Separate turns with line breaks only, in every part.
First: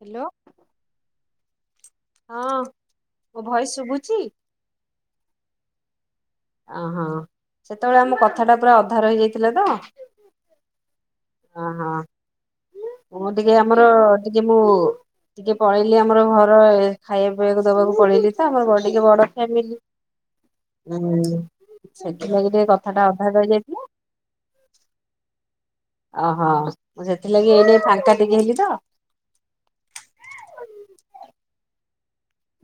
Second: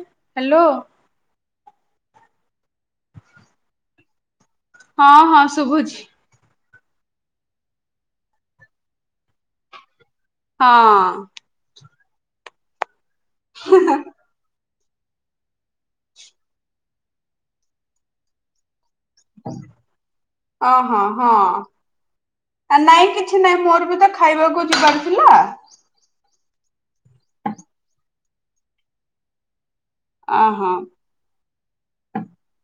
Hello ହଁ ମୋ voice ଶୁଭୁଛି?
ହଁ ହଁ ଶୁଭୁଛି।
ଓହୋ ସେତେବେଳେ ଆମ କଥା ଟା ପୁରା ଅଧା ରହି ହେଇଯାଇଥିଲେ ତ
ହଁ।
ଅହୋ ମୁଁ ଟିକେ ଆମର ଟିକେ ମୁଁ ଟିକେ ପଳେଇଲି ଆମର ଘର ଖାଇବା ପିଇବାକୁ ଦବାକୁ ପଳେଇଲି। ଆମର ଟିକେ ବଡ଼ ଫ୍ୟାମିଲି।
ଓହଁ ହଁ
ହୁଁ ସେଥିଲାଗି ଟିକେ
ଆ
କଥାଟା
ନାଇଁ
ଅଧା
କିଛି ନାଇଁ
ରହିଯାଇଥିଲା
ମୋର ବି ତ ଖାଇବାକୁ ଯିବାରଥିଲା।
ଓହୋ ମୁଁ ସେଥିଲାଗି ଏଇନେ ଫାଙ୍କା ଟିକେ ହେଲି ତ
ଅହ।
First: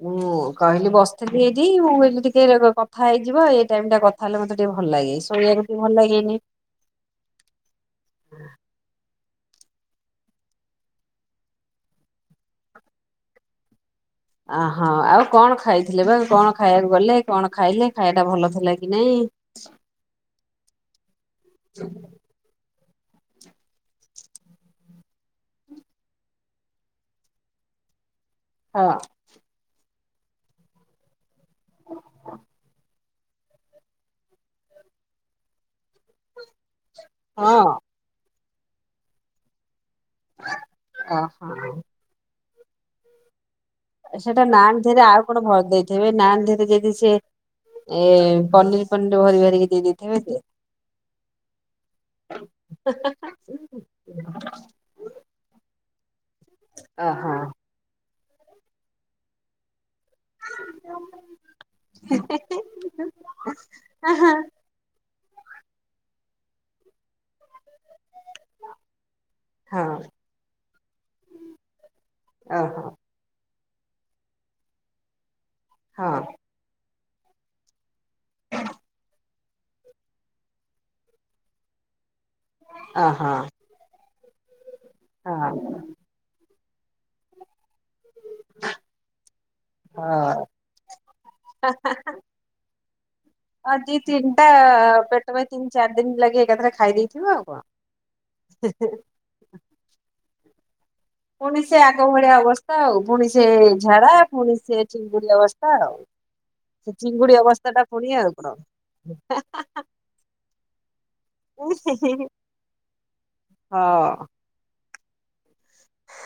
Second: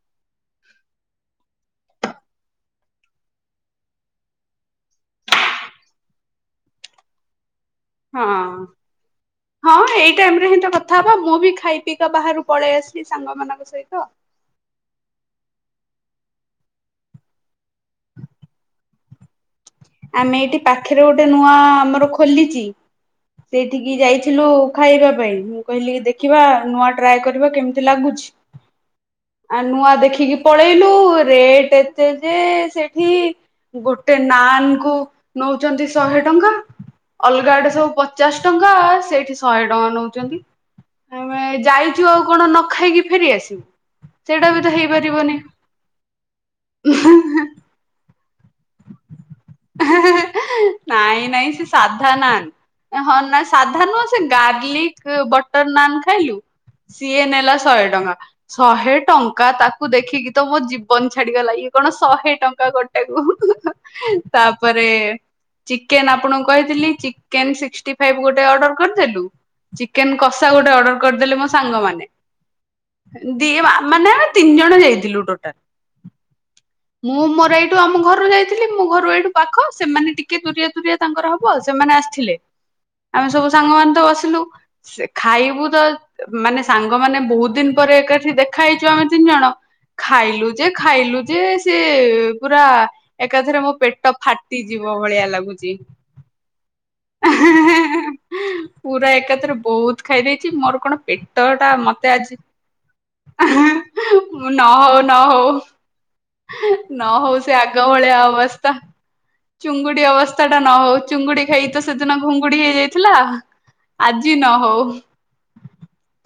ହୁଁ। ମୁଁ କହିଲି ବସିଥିଲି ଏଇଠି ମୁଁ କି ଟିକେ କଥା ହେଇଯିବା ଏଇ ଟାଇମ ଟା କଥା ହେଲେ ମତେ ଟିକେ ଭଲ ଲାଗେ ଶୋଇଆକୁ ଭଲ ଲାଗେନି।
ହଁ।
[unintelligible]
ହଁ ଏଇ ଟାଇମ ରେ ହି ତ କଥା ହବା ମୁଁ ବି ଖାଇ ପିକା ବାହାରୁ ପଳେଇ ଆସିଲି ସାଙ୍ଗମାନଙ୍କ ସହିତ।
ଅହୋ ଆଉ କଣ ଖାଇଥିଲେ ବା କଣ ଖାଇବାକୁ ଗଲେ କଣ ଖାଇଲେ ଖାଇବା ଟା ଭଲ ଥିଲା କି ନାଇଁ?
ଆମେ ଏଇଠି ପାଖରେ ଗୋଟେ ନୂଆ ଆମର ଖୋଲିଚି ସେଇଠିକି ଯାଇଥିଲୁ ଖାଇବା ପାଇଁ ମୁଁ କହିଲି ଦେଖିବା ନୂଆ ଟ୍ରାଏ କରିବା କେମିତି ଲାଗୁ [unintelligible]
ହଁ।
ଆ ନୂଆ ଦେଖିକି ପଳେଇଲୁ ରେଟ ଏତେ ଯେ ସେଠି ଗୋ ଗୋେ ନାନ୍ କୁ ନଉଛନ୍ତି ଶହେ ଟଙ୍କା ଅଲଗା
ହଁ
ଗଟେ ସବୁ ପଚାଶ ଟଙ୍କା ସେଇଠି ଶହେ ଟଙ୍କା ନଉଛନ୍ତି ଆମେ
ଓହୋ
ଯାଇ ଇଚୁ ଆଉ କଣ ନ ଖାଇକି ଫେରି ଆସିବୁ।
ସେଟା
ସେଇଟା ବି ତ
ନାନ୍ ଦେହରେ ଆଉ
ହେଇପାରିବନି।
କଣ ଭରି ଦେଇଥିବେ ନାନ୍ ଧରେ ଯଦି ସେ ଏ ପନିର ପନିର ଭରି ଭାରିକି ଦେଇ
ହେଁ
ଦେଇଥିବେ
ହେଁ
ଯେ
ହେଁ ନାଇଁ ନାଇଁ ସେ ସାଧା ନାନ୍ ହନ୍ ନା। ସାଧା ନୁହଁ ସେ ଗାର୍ଲିକ ବ ବଟର ନାନ୍ ଖାଇଲୁ ସିଏ
ଓହୋ।
ନେଲା ଶହେ ଟଙ୍କା ଶହେ ଟଙ୍କା ତାକୁ ଦେଖି କି ତ ମୋ ଜୀବନ ଛାଡିବା ଗଲା ଇଏ କଣ ଶହେ ଟଙ୍କା ଗୋଟାକୁ। ତାପରେ ଚିକେନ ଆପଣଙ୍କୁ କହିଥିଲି ଚିକେନିକ ସିକସ୍ଟି ଫାଇଭ୍ ଗୋଟେ ଅର୍ଡର କରିଦେଲୁ।
ହଁ
ଚିକେନ କଷା ଗୋଟେ ଅର୍ଡର କରିଦେଲେ ମୋ ସାଙ୍ଗମାନେ।
ଓହୋ
ଦି ମାନେ ଆମେ ତିନି ଜଣ ଯାଇଥିଲୁ ଟୋଟାଲ।
ହଁ।
ମୁଁ ମୋର ଏଇଠୁ ଆମ ଘରୁ ଯାଇଥିଲି ମୁଁ ଘରୁ ଏଇଠୁ ପାଖ ସେମାନେ ଟିକେ ଦୁରିଆ ଦୁରିଆ ତାଙ୍କର ହବ ସେମାନେ ଆସିଥିଲେ।
ଓହୋ
ଆମେ ସବୁ ସାଙ୍ଗମାନେ ତ ବସିଲୁ
ହଁ
ଖାଇବୁ ତ ମାନେ ସାଙ୍ଗମାନେ ବହୁତ ଦିନ ପରେ ଏକାଠି ଦେଖା ହେଇଛୁ ଆମେ ତିନି ଜଣ ଖାଇଲୁ
ହଁ।
ଯେ ଖାଇଲୁ ଯେ ସେ ପୁରା ଏକାଥରେ ମୋ
ଆଉ ଦି
ପେଟ
ତିନିଟା
ଫାଟିଯିବ
ପେଟ
ଭଳିଆ
ପାଇଁ ତିନି
ଲାଗୁଛି।
ଚାରି ଦିନ ଲାଗି ଏକାଥରେ ଖାଇ ଦେଇଥିବ ଆଉ
ହେଁ
କଣ।
ହେଁ ହେଁ ପୁରା ଏକାଥରେ ବହୁତ ଖାଇ ଦେଇଛି ମୋର କଣ ପେଟ
ପୁଣି ସେ
[inaudible]
ଆଗ
ମତେ
ଭଳିଆ
ଆଜିଇଁହିଁ
ଅବସ୍ଥା ଆଉ ପୁଣି ସେ ଝାଡା
ଇଁ
ପୁଣି
ନ
ସେ
ହଉ ନ
ଚିଙ୍ଗୁଡି
ହଉ।
ଅବସ୍ଥା ଆଉ। ସେ
ନ
ଚିଙ୍ଗୁଡି
ହଉ ସେ
ଅବସ୍ଥା ଟା
ଆଗ
ପୁଣି
ଭଳିଆ
ଆଉ କଣ।
ଅବସ୍ଥା। ଚୁଙ୍ଗୁଡି ଅବସ୍ଥା ଟା ନ ହଉ ଚୁଙ୍ଗୁଡି ଖାଇ ତ ସେଦିନ
ହଁ
ଘୁଙ୍ଗୁଡି ହେଇଯାଇଥିଲା। ଆଜି ନ ହଉ।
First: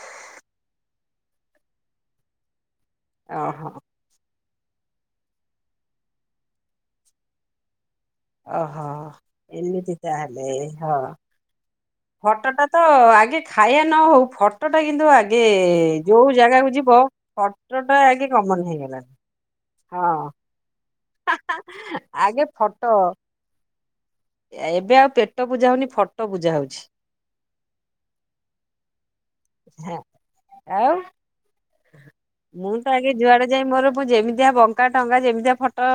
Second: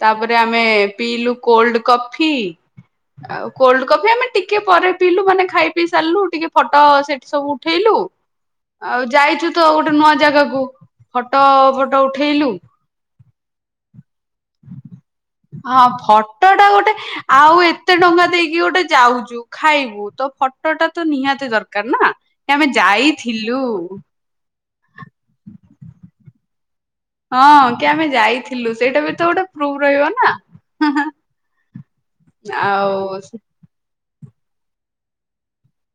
ତାପରେ ଆମେ ପିଇଲୁ କୋଲଡ କଫି। ଆଉ
ଓହୋ
କୋଲଡ କଫି ଆମେ ଟିକେ ପରେ ପିଇଲୁ ମାନେ ଖାଇ ପିଇ ସାରିଲୁ ଟିକେ ଫଟୋ ସେଠି ସବୁ ଉଠେଇଲୁ।
ଓହୋ
ଆଉ ଯାଇଛୁ ଗୋଟେ
ଏମିତି
ନୂଆ
ତାହେଲେ
ଜାଗାକୁ
ହଁ।
ତ ଫଟୋ ଫଟୋ ଉଠେଇଲୁ।
ଫଟୋଟା ତ ଆଗେ ଖାଇବା ନ ହଉ ଫଟୋଟା କିନ୍ତୁ ଆଗ
ହଁ ଫଟୋ ଟା ଗୋଟେ ଆଉ
ଫଟୋଟା
ଏତେ
ଆଗେ
ଟଙ୍କା
କମନ
ଦେଇକି ଗୋଟେ
ହେଇଗଲାଣି
ଯାଉଛୁ ଖାଇବୁ ତୋ
ହଁ
ଫ ଫଟୋଟା ତ ନିହାତି ଦରକାର ନା
ଆଗେ
ଆମେ
ଫଟୋ
ଯାଇଥିଲୁ।
ଏବେ ଆଉ ପେଟ ପୂଜା ହଉନି ଫଟ ପୂଜା ହଉଛି।
ହଁ କି ଆମେ ଯାଇଥିଲୁ ସେଇଟା ବି ତ ଗୋଟେ ପ୍ରୁଭ ରହିବ ନା।
ଆଉ ମୁଁ ତ ଆଗେ
ଆଉ
ଯୁଆଡେ ଯାଇ ମୋର ଯେମିତିଆ ବଙ୍କା ଟଙ୍କା ଯେମିତିଆ ଫଟ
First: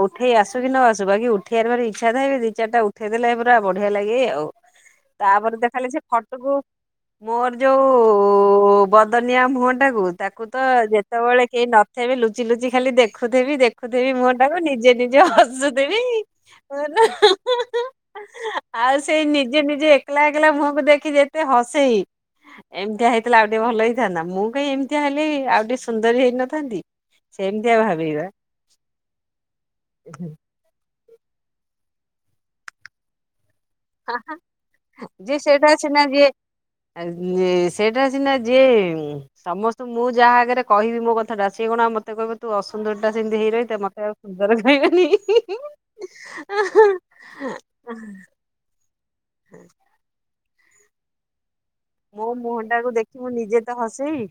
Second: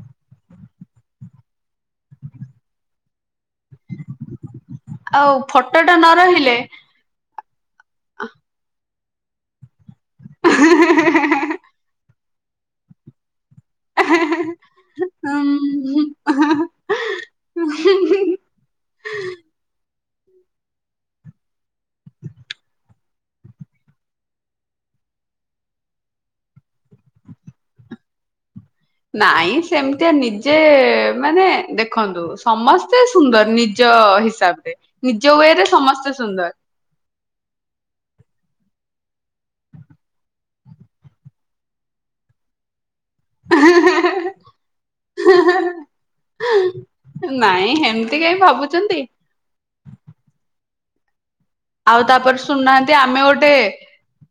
ଉ ଉଠେଇ ଆସୁ କି ନ ଆସୁ ବାକି ଉଠେବାର ଭାରି ଇଛା ଥାଏ ବେଲି ଦି ଚାରଟା ଉଠେଇ ଦେଲେ ହେବ। ବଢିଆ ଲାଗେ ଆଉ
ଆଉ
ତାପରେ ତ
ଫଟୋ
ଖାଲି ସେ ଫଟୋକୁ ମୋର ଯୋଉ
ଅ।
ବଦନିଆ ମୁହଁ ଟାକୁ ତାକୁ ତ ଯେତେବେଳେ କେହି ନଥେବେ ଲୁ ଲୁଚି ଲୁଚି ଖାଲି ଦେଖୁଥିବି ଦେଖୁଥିବି ମୁହଁ ଟାକୁ ନିଜେ ନିଜେ ହସୁଥିବି। ହ। [unintelligible] ଆଉ ସେଇ ନିଜେ ନିଜେ ଏକଲା ଏକଲା ମୁହଁକୁ ଦେଖି ଯେତେ ହସେଇ। ଏମିତିଆ ହେଇଥିଲେ ଆଉ ଟିକେ ଭଲ ହେଇଥାନ୍ତା ମୁଁ କାହିଁ ଏମ ଇନ୍ତିଆ ହେଲି ଆଉ ଟିକେ ସୁନ୍ଦରୀ ହେଇନଥାନ୍ତି ସେମିତିଆ ଭାବିବି ବା।
ନାଇଁ ସେମିତିଆ ନିଜେ ମାନେ ଦେଖନ୍ତୁ ସମସ୍ତେ ସୁନ୍ଦର ନି ନିଜ ହିସାବ ରେ ନିଜ ୱେ ରେ ସମସ୍ତେ ସୁନ୍ଦର।
ଆ ସେଇଟା ସିନା ଯିଏ ସମସ୍ତେ ମୁଁ ଯାହା ଆଗରେ କହିବି ମୋ କଥାଟା ସେଏ କଣ ଆଉ ମତେ କହିବ ତୁ ଅସୁନ୍ଦରିଟା ସେମିତି ହେଇ ରହିଥା ମତେ ଆଉ ସୁନ୍ଦର କହିବନି। ହିଁ ହିଁ ଇଁ
ନାଇଁ ହେମିତ କା ଭାବୁଛନ୍ତି?
ହୁଁ।
ଆଉ ତାପରେ
ମୁହଁ ଟାକୁ
ଶୁଣୁନାହାନ୍ତି
ଦେଖି
ଆମେ
ମୁଁ
ଗୋଟେ
ନିଜେ ତ ହସେଇବି।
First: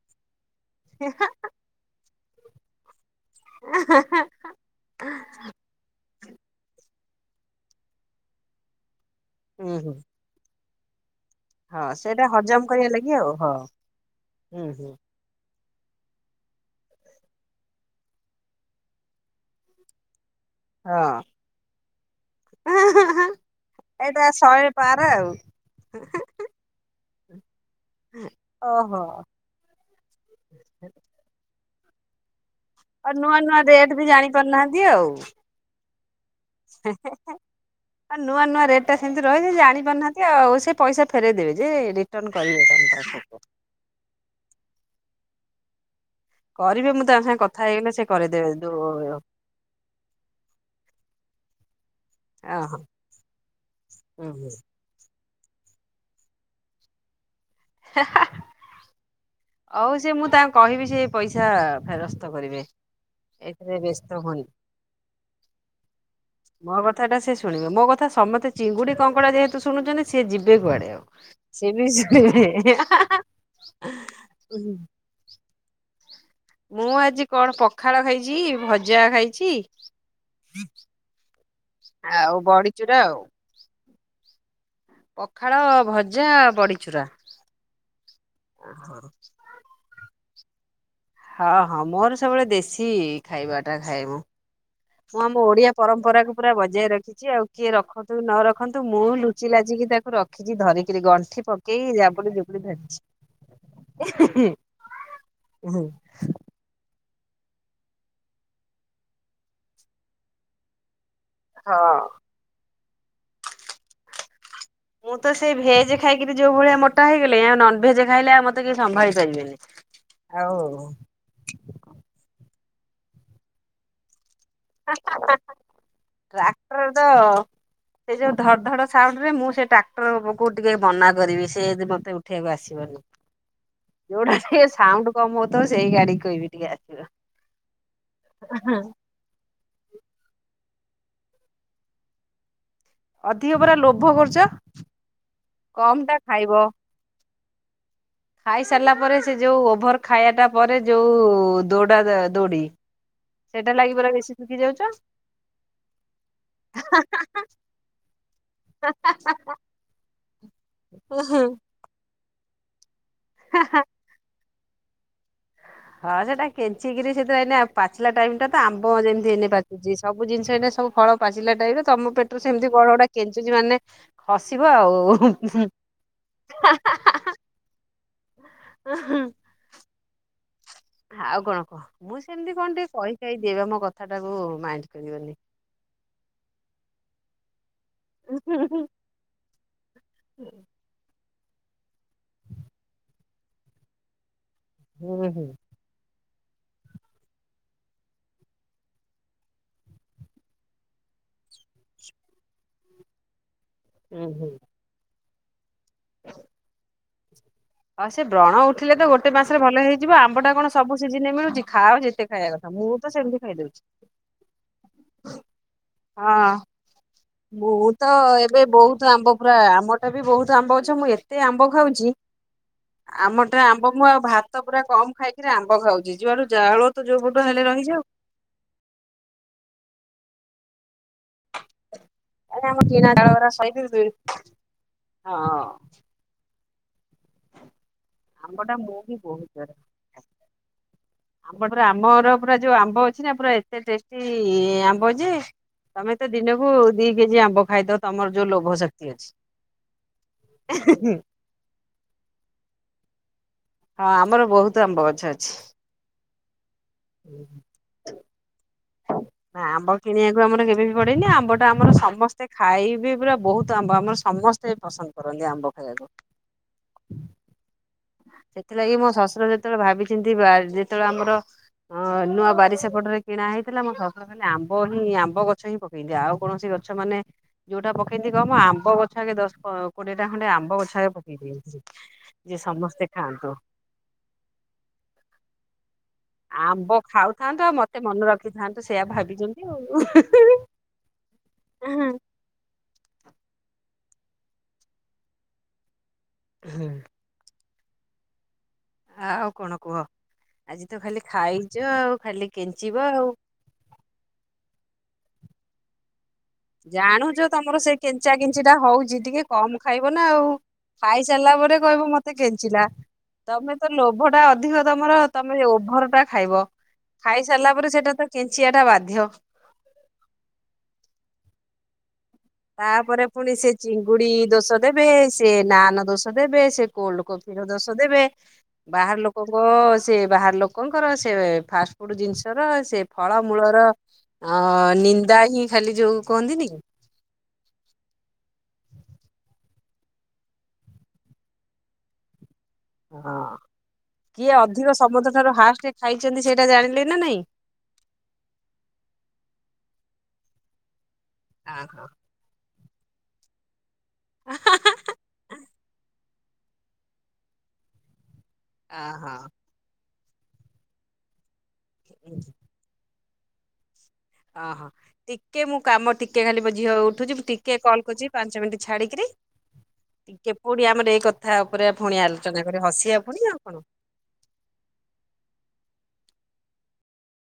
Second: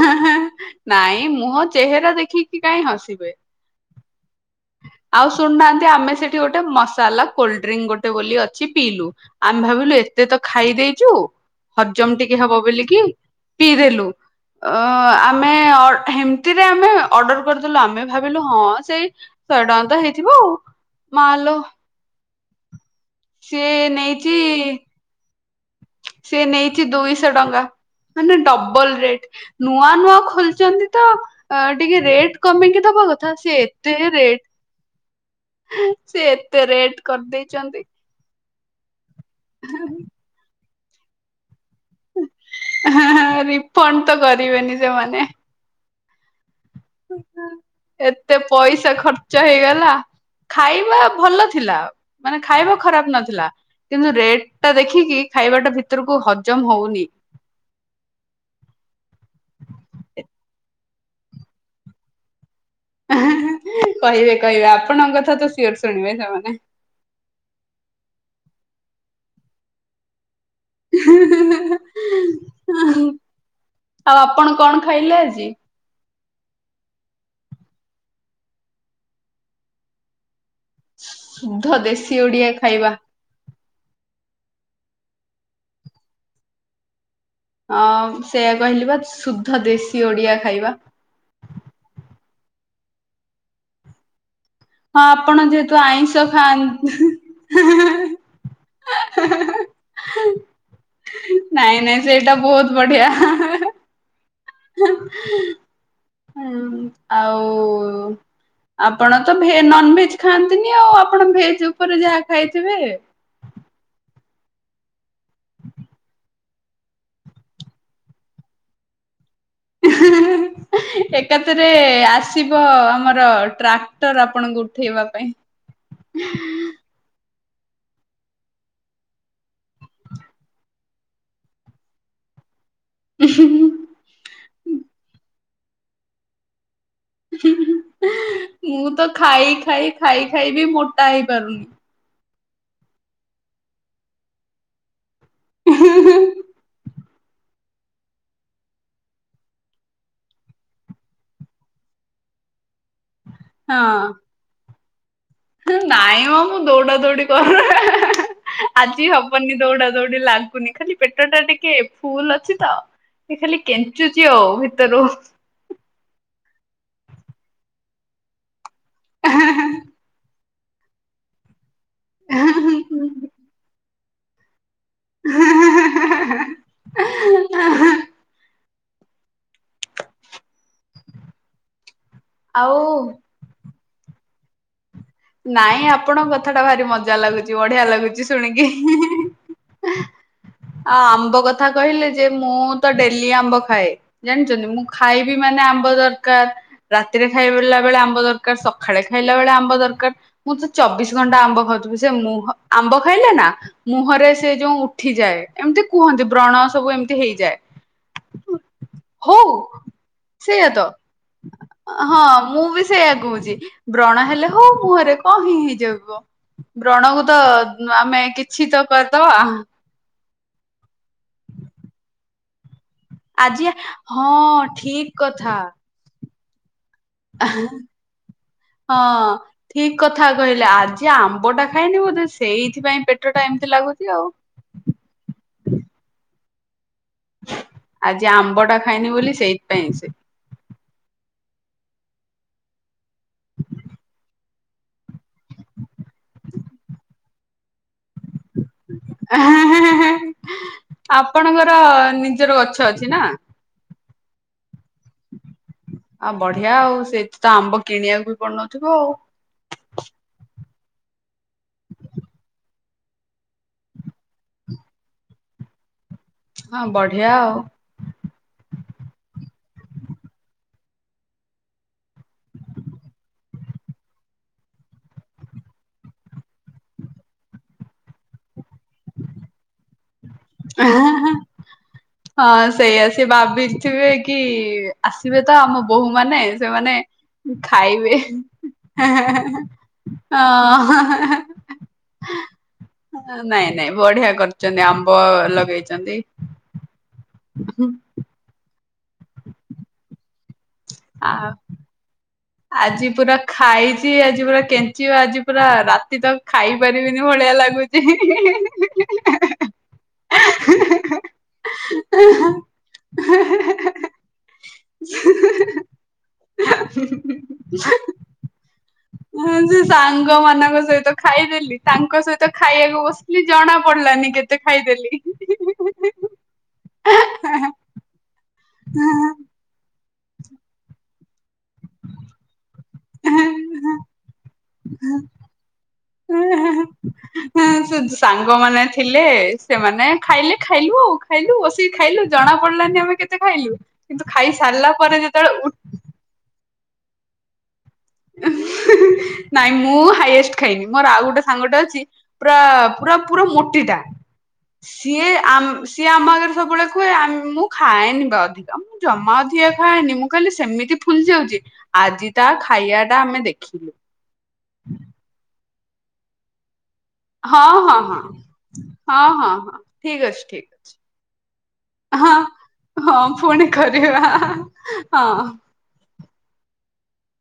ହେଁ ହେଁ ନାଇଁ ମୁହଁ ଚେହେରା ଦେଖିକି କାଇଁ ହସିବେ।
[unintelligible]
ଆଉ ଶୁଣୁନାହାଁନ୍ତି ଆମେ ସେଠି ଗୋଟେ ମସାଲା କୋଲଡ୍ରିଙ୍କ ଗୋଟେ ବୋଲି ଅଛି ପିଇଲୁ। ଆମେ
ହୁଁ ହୁଁ
ଭାବିଲୁ ଏତେ ତ ଖାଇ ଦେଇଚୁ
ହଁ
ହଜମ
ସେଇଟା
ଟିକେ ହବ
କରିବା
ବୋଲିକି
ଲାଗି ଆଉ ହଁ।
ପିଇଦଲୁ
ହୁଁ
ଅ
ହୁଁ
ଆମେ ଅ ହେମିତିରେ ଆମେ ଅର୍ଡର କରିଦେଲୁ ଆମେ ଭାବିଲୁ ହଁ ସେଇ ଶହେ ଟଙ୍କା ତ ହେଇଥିବ ଆଉ।
ହଁ
ମାଲୋ
ଏଁ ହେଁ ହେଁ
ସିଏ
ଏଇଟା
ନେଇଛି
ଶହେ ପା ର ଆଉ। ହେଁ ହେଁ।
ସେ ନେଇଛି ଦୁଇଶହ ଟଙ୍କା ମାନେ ଡବଲ
ଓହୋ।
ରେଟ। ନୂଆ ନୂଆ ଖୋଲିଛନ୍ତି ତ ଟିକେ ରେଟ୍ କମେଇକି ଦବା କଥା ସେଏଁ ଏତେ ରେଟ୍
ନାହାନ୍ତି ଆଉ।
ସେ ଏତେ ରେଟ୍ କରିଦେଇଚନ୍ତି।
ଆଉ ନୂଆ ନୂଆ ରେଟ୍ ଟା ସେମିତି ରହିଛି ଜାଣିପାରୁନାହାନ୍ତି ଆଉ ସେ ପଇସା ଫେରଇ ଦେବେ ଯେ ରିଟର୍ନ କରିବେ। [inaudible]
ହଁ ହଁ ରିଫଣ୍ଡ ତ କରିବେନି ସେମାନେ।
କରିବେ ମୁଁ ତାଙ୍କ ସାଙ୍ଗେ କଥା ହେଇଗଲେ ସେ
ଏତେ
କରିଦେବେ ଯୋଉ
ପଇସା ଖର୍ଚ୍ଚ ହେଇଗଲା। ଖାଇବା ଭଲ ଥିଲା ମାନେ ଖାଇବା
ଓହୋ
ଖରାପ ନଥିଲା। କିନ୍ତୁ
ହୁଁ
ରେଟ୍
ହୁଁ।
ଟା ଦେଖିକି ଖାଇବା ଟା ଭିତରକୁ ହଜମ ହୋଉନି।
ଅଉ ସେ ମୁଁ ତାଙ୍କ କହିବି ସେ ପଇସା ଫେରସ୍ତ କରିବେ। ଏଥିରେ ବ୍ୟସ୍ତ
କହିବେ
ହୁଅନି।
କହିବେ ଆପଣଙ୍କ କଥା ତ ସିଓର ଶୁଣିବେ ସେମାନେ।
କଥାଟା ସେ ଶୁଣିବ ମୋ କଥା ସମସ୍ତେ ଚିଙ୍ଗୁଡି କଙ୍କଡ଼ା ଯେହେତୁ ଶୁଣୁଚନ୍ତି। ସିଏ ଯିବେ କୁଆଡେ ଆଉ ସିଏ ବି ଶୁଣିବେ।
ଆଉ ଆପଣ କଣ ଖାଇଲେ ଆଜି?
ମୁଁ ଆଜି କଣ ପଖାଳ ଖାଇଛି ଭଜା ଖାଇଛି।
ଶୁଦ୍ଧ ଦେଶୀ
ଆଉ
ଓଡିଆ ଖାଇବା।
ବଡିଚୁରା ଆଉ। ପଖାଳ, ଭଜା, ବଡ଼ିଚୁରା।
ହଁ ସେୟା କହିଲି ପା ଶୁଦ୍ଧ ଦେଶୀ ଓଡିଆ ଖାଇବା।
ହଁ, ହଁ ମୋର ସବୁବେଳେ ଦେଶୀ ଖାଇବା ଟା ଖାଇବୁ।
ହଁ
ମୁଁ
ଆପଣ
ଆମ ଓଡିଆ
ଯେହେତୁ ଆଇଁଷ
ପରମ୍ପରାକୁୁ ପୁରା ବଜାୟ ରଖିଛି ଆଉ। କିଏ
ଖାଆନ୍ତି
ରଖନ୍ତୁ ନ ରଖନ୍ତୁ ମୁଁ ଲୁଚି ଲାଚିକି ତାକୁ ରଖିଛି ଧରିକିରି ଗଣ୍ ଠି
ନାଇଁ
ପକେଇ
ନାଇଁ ସେଇଟା
ଜାବୁଡି ଜୁବୁଡି
ବହୁତ ବଢିଆ
ଧରିଛି। ଉଁ, ହୁଁ।
[unintelligible] ଆଉ ଆପଣ ତ ଭେ- ନନ ଭେଜ ଖାଆନ୍ତିନି ଆଉ ଆପଣ ଭେ ଜ ଉପରେ ଯାହା ଖାଇଥିବେ।
ମୁଁ ତ ସେଇ ଭେଜ ଖାଇକିରି ଯୋଉ ଭଳିଆ ମୋଟା ହେଇଗଲିଣି ଆଉ ନନଭେଜ ଖାଇଲେ ଆଉ ମୋତେ କେହି ସମ୍ଭାଳି ପାରିବେନି। ଆଉ
ଏକାଥରେ ଆସିବ ଆମର ଟ୍ରାକ୍ଟର୍ ଆପଣଙ୍କୁ
ହଁ
ଉଠେଇବା ପାଇଁ।
ଟ୍ରାକ୍ଟର୍ [inaudible] ଟ୍ରାକ୍ଟର୍ କୁ ଟିକେ ମନା କରିବି ସେ [unintelligible] ମୋତେ ଉଠେଇବାକୁ ଆସିବନି।
ଉଁ ହୁଁ ହୁଁ।
ଯୋଉଟା ସେ ସାଉଣ୍ଡ କମ ହୋଉଥବ ସେଇ ଗାଡି କହିବି ଟିକେ ଆସିବ।
ମୁଁ ତ ଖାଇ ଖାଇ ଖାଇ ଖାଇ ବି ମୋଟା ହେଇପାରୁନି।
ଅଧିକ ପରା ଲୋଭ କରୁଚ, କମ ଟା ଖାଇବ। ଖାଇସାରିଲା ପରେ ସେ ଯୋଉ ଓଭର୍ ଖାଇବା ଟା ପରେ ଯୋଉ ଦୋଡା ଯା ଦୋଡି। ସେଇଟା ଲାଗି ପରା
ହଁ
ବେଶୀ ଶୁଖି ଯାଉଛ।
ନାଇଁ ମୋ ମୁଁ ଦୌଡା ଦୌଡି କର [inaudible] ଆଜି ହବନି ଦୌଡା ଦୌଡି ଲାଗୁନି ଖାଲି
ଉଁ
ପେଟ ଟା
ହୁଁ।
ଟିକେ ଫୁଲ୍ ଅଛି ତ ଏ ଖାଲି କେଞ୍ଚୁଚି ଆଉ ଭିତରୁ।
ହଁ ସେଟା କେଞ୍ଚିକିରି ସେ ତ ଏଇନା ଆଉ ପାଚିଲା ଟାଇମ୍ ଟା। ତ ଆମ୍ବ ଯେମିତି ଏଇନେ ଯେମିତି ପାଚୁଚି। ସବୁ ଜିନିଷ ଏଇନେ ସବୁ ଫଳ ପାଚିଲା ଟାଇମ୍ ରେ ତୋମ ପେଟରୁ ସେମିତି କଣ ଗୋଟା କେଞ୍ଚୁଚି ମାନେ ଖସିବ ଆଉ। ଓ ହୁଁ, ହୁଁ। ଆଉ କଣ କହ? ମୁଁ ସେମିତି କଣ
ଆଉ
ଟିକେ କହିକାଇ ଦିଏ ମୋ କଥା ଟାକୁ ମାଇଣ୍ଡ କରିବନି।
ନାଇଁ ଆପଣଙ୍କ କଥା ଟା ଭାରି ମଜା ଲାଗୁଛି ବଢିଆ ଲାଗୁଛି ଶୁଣିକି।
ହୁଁ
ଆ, ଆମ୍ବ କଥା କହିଲେ ଯେ ମୁଁ ତ ଡେଲି ଆମ୍ବ ଖାଏ ଜାଣିଚନ୍ତି ମୁଁ
ହୁଁ
ଖାଇବି ମାନେ
ହୁଁ
ଆମ୍ବ ଦରକାର। ରାତିରେ ଖାଇ ପିଲା ବେଳେ ଆମ୍ବ ଦରକାର। ସଖାଳେ ଖାଇଲା ବେଳେ ଆମ୍ବ ଦରକାର। ମୁଁ ତ ଚବିଶ ଘଣ୍ଟା ଆମ୍ବ ଖାଉଥିବି ସେ ମୁହ ଆମ୍ବ ଖାଇଲେ ନା ମୁହଁରେ
ହୁଁ
ସେ ଯୋଉ ଉଠିଯାଏ ଏମିତି କୁହନ୍ତି ବ୍ରଣ ସବୁ ଏମିତି ହେଇଯାଏ।
ହଁ ସେ ବ୍ରଣ ଉଠିଲେ ତ ଗୋଟେ
ହଉ
ମାସରେ ଭଲ ହେଇଯିବ ଆମ୍ବ ଟା
ସେଇଆ
କଣ
ତ।
ସବୁ ସିଜିିନ୍ ରେ ମିଳୁଚି, ଖାଅ
ହଁ
ଯେତେ ଖାଇଆ କଥା।
ମୁଁ ବି
ତ
ସେଇଆ
ସେମିତି
କହୁଚି
ଖାଇଦଉଛି
ବ୍ରଣ ହେଲେ ହଉ ମୁହଁରେ କଣ ହିଁ ହେଇଯିବ,
ହଁ
ବ୍ରଣ କ ତ
ମୁଁ
ଆମେ କିଛି ତ କରିଦବା।
ଏଟା ବି ବହୁତ୍ ଆମ୍ବ ଗଛ ମୁଁ ଏତେ ଆମ୍ବ ଖାଉଚି ଆମ ଟେ
ଆଜି
ଆମ୍ବ ମୁଁ ଆଉ
ହଁ
ଭାତ ପୁରା କମ୍
ଠିକ
ଖାଇକିରି
କଥା
ଆମ୍ବ ଖାଉଚି। ଯୁଆଡୁ ଜାଉଣୁ ତ ଯୋଉ ପଟୁଆ ହେଲେ ରହିଯାଉ।
ହଁ ଠିକ୍ କଥା କହିଲେ ଆଜି ଆମ୍ବ୍ ମ୍ବଟା ଖାଇନି ବୋଧେ
ଆରେ ଆମ
ସେଇଥିପାଇଁ
କିଣା ଡାଳ
ପେଟଟା
ଗୁରା
ଏମିତି
ସହିକି
ଲାଗୁଚି ଆଉ।
ହଁ।
ଆଜି ଆମ୍ବ ଟା ଖାଇନି ବୋଲି ସେଇଥିପାଇଁ ସେ
ଆମ୍ବ ପୁରା ଆମର ପୁରା ଯୋଉ ଆମ୍ବ ଅଛି ନା ପୁରା ଏତେ ଟେଷ୍ଟି କି ଆମ୍ବ ଯେ ତମେ ତ ଦିନକୁ ଦି କେଜି ଆମ୍ବ ଖାଇଦ ତମର ଯୋଉ ଲୋଭ ଶ
ଆ ହାଁ ହାଁ ହାଁ, ଆପଣଙ୍କର ନିଜର ଗଛ ଅଛି ନା?
ହଁ ଆମର ବହୁତୁ ଆମ୍ବଗଛ ଅଛି।
ଆ ବଢିଆ ଆଉ ସେଠି ତ ଆମ୍ବ କିଣିବାକୁ ବି ପଡୁନଥିବ ଆଉ।
ନା ଆମ୍ବ କିଣିଆକୁ ଆମର କେବେ ବି ପଡେନି ଆମ୍ବ ଟା ଆମର ସମସ୍ତେ ଖାଇବେ ପୁରା ବହୁତ ଆମ୍ବ ଆମର ସମସ୍ତ୍ ତେ ପସନ୍ଦ କରନ୍ତି ଆମ୍ବ ଖାଇବାକୁ।
ହଁ ବଢିଆ ଆଉ।
ସେଥିଲାଗି ମୋ ଶଶୁର ଯେତେବେଳେ ଭାବିଚିନ୍ତି ବାର୍ ଯେତେଳେ ଆମର ହଁ ନୂଆ ବାରି ସେପଟରେ କିଣା ହେଇଥିଲା ମୋ ଶଶୁର ଲେ ଆମ୍ବ ହିଁ ଆମ୍ବ ଗଛ ହିଁ ପକେଇଦିଏ ଆଉ କୌଣସି ଗଛ ମାନେ ଯୋଉଟା ପକେଇିଚି କହମ ଆମ୍ବ ଗଛରେ ଦଶ୍ ପ କୋଡିଏଟା ଖଣ୍ଡେ ଆମ୍ବ ଗଛା ପକେଇ ଦେଇିଚି, ଯେ
ହଁ
ସମସ୍ତେ
ସେଇଆ ସେ
ଖାଆନ୍ତୁ।
ଭାବି ଥିବେ କି ଆସିବେ ତ ଆମ ବୋହୂମାନେ ସେମାନେ
ଆମ୍ବ
ଉଁ
ଖାଉଥାନ୍ତୁ ଆଉ ମତେ
ଖାଇବେ
ମନେ ରଖିଥାନ୍ତୁ ସେଇଆ
ଅଁ
ଭାବିଛନ୍ତି ଆଉ।
ହେଁ ହେଁ ହେଁ। ହଁ ନାଇଁ ନାଇଁ ବଢିଆ କରିଚନ୍ତି ଆମ୍ବ ଲଗେଇଚନ୍ତି
ହୁଁ।
ହୁଁ।
ଆଉ କଣ କୁହ, ଆଜି ତ ଖାଲି
ଆଉ
ଖାଇଚ ଆଉ ଖାଲି କେଞ୍ଚିବ
ଆଜି
ଆଉ।
ପୁରା ଖାଇଚି ଆଜି ପୁରା କେଞ୍ଚିବ ଆଜି ପୁରା ରାତି ତ ଖାଇ ପାରିବିନି
ଜାଣୁଚ
ଭଳିଆ
ତମର ସେଇ
ଲାଗୁଛି।
କେଞ୍ଚା କିଞ୍ଚି ଟା ହଉଚି ଟିକେ କମ ଖାଇବ ନା ଆଉ। ଖାଇସ୍ ରିଲା ପରେ କହିବ ମତେ କେଞ୍ଚିଲା। ତମେ ତ ଲୋଭ ଟା ଅଧିକ ତମର ତମେ ଓଭର ଟା ଖାଇବ। ଖାଇସାରିଲା ପରେ ସେଇଟା ତ କେଞ୍ଚିିଆଟା ବାଧ୍ୟ।
ହଁ ଯେ ସାଙ୍ଗ ମାନଙ୍କ ସହିତ ଖାଇଦେଲି। ତାଙ୍କ ସହିତ ଖାଇଆକୁ
ତାପରେ
ବସିଲି
ପୁଣି ସେ
ଜଣା
ଚିଙ୍ଗୁଡି
ପଡିଲାନି କେତେ
ଦୋଷ
ଖାଇଦେଲି। ହିଁ ହିଁ ହିଁ ହିଁ।
କୋଲଡ୍ କଫିର ଦୋଷ୍ ଶ୍ ଦେବେ, ବାହାର ଲୋକଙ୍କ ସେ ବାହାର ଲୋକଙ୍କର ସେ ଫାଷ୍ ଫୁଡ୍ ଜିନିଷର ସେ ଫଳମୂଳର ଅ ନିନ୍ଦା ହିଁ ଖାଲି ଯୋଉ କୁହନ୍ତିନି କି।
ଏଁ ସେ ସାଙ୍ଗମାନେ ଥିଲେ ସେମାନେ ଖାଇଲେ ଖାଇଲୁ ଆଉ ଖାଇଲୁ ବସି କି ଖାଇଲୁ ଜଣା ପଡିଲାନି ଆମେ କେତେ
ହଁ।
ଖାଇଲୁ କିନ୍ତୁ ଖାଇ ସାରିଲା ପରେ ଯେତେଳେ ଉଠ୍
ଖାଇଚନ୍ତି ସେଇଟା ଜାଣିଲେ ନା ନାଇଁ?
ନାଇଁ ମୁଁ ହାଇଷ୍ଟ ଖାଇନି ମୋର ଆଉ ଗୋଟେ ସାଙ୍ଗଟେ
ଅହ
ଅଛି। ପୁରା ପୁରା ପୁରା ମୋଟିଟା। ସିଏ ଆମ୍ ସିଏ ଆମ ଆଗରେ ସବୁବେଳେ କୁହେ ମୁଁ ଖାଏନି ବା ଅଧିକା। ମୁଁ
ଅହ
ଜମା ଅଧିଆ ଖାଏନି ମୁଁ କହି ସେମିତି ଫୁଲି ଯାଉଚି ଆଜି
ଉଁ,
ତା ଖା ଖାଇଆ ଟା ଆମେ ଦେଖିଲୁ।
ଅ ହଁ ଟିକେ ମୁଁ କାମ ଟିକେ ଖାଲି ମୋ ଝିଅ ଉଠ୍ ଉଠୁଚି ମୁଁ
ହଁ
ଟିକେ
ହଁ
କଲ୍
ହଁ
କରୁଚି ପାଞ୍ଚ ମିନିଟ୍ ଛାଡିକିରି
ହଁ ହଁ ହଁ ଠିକ ଅଛି
ଟିକେ
ଠିକ
ପୁଣି
ଅଛି
ଆମର ଏ କଥ--୍ କଥା ଉପରେ ପୁଣି
ହଁ
ଆଲୋଚନା କରିଆ ହସିଆ
ହଁ
ପୁଣି ଆଉ କଣ?
କରିବା ହଁ।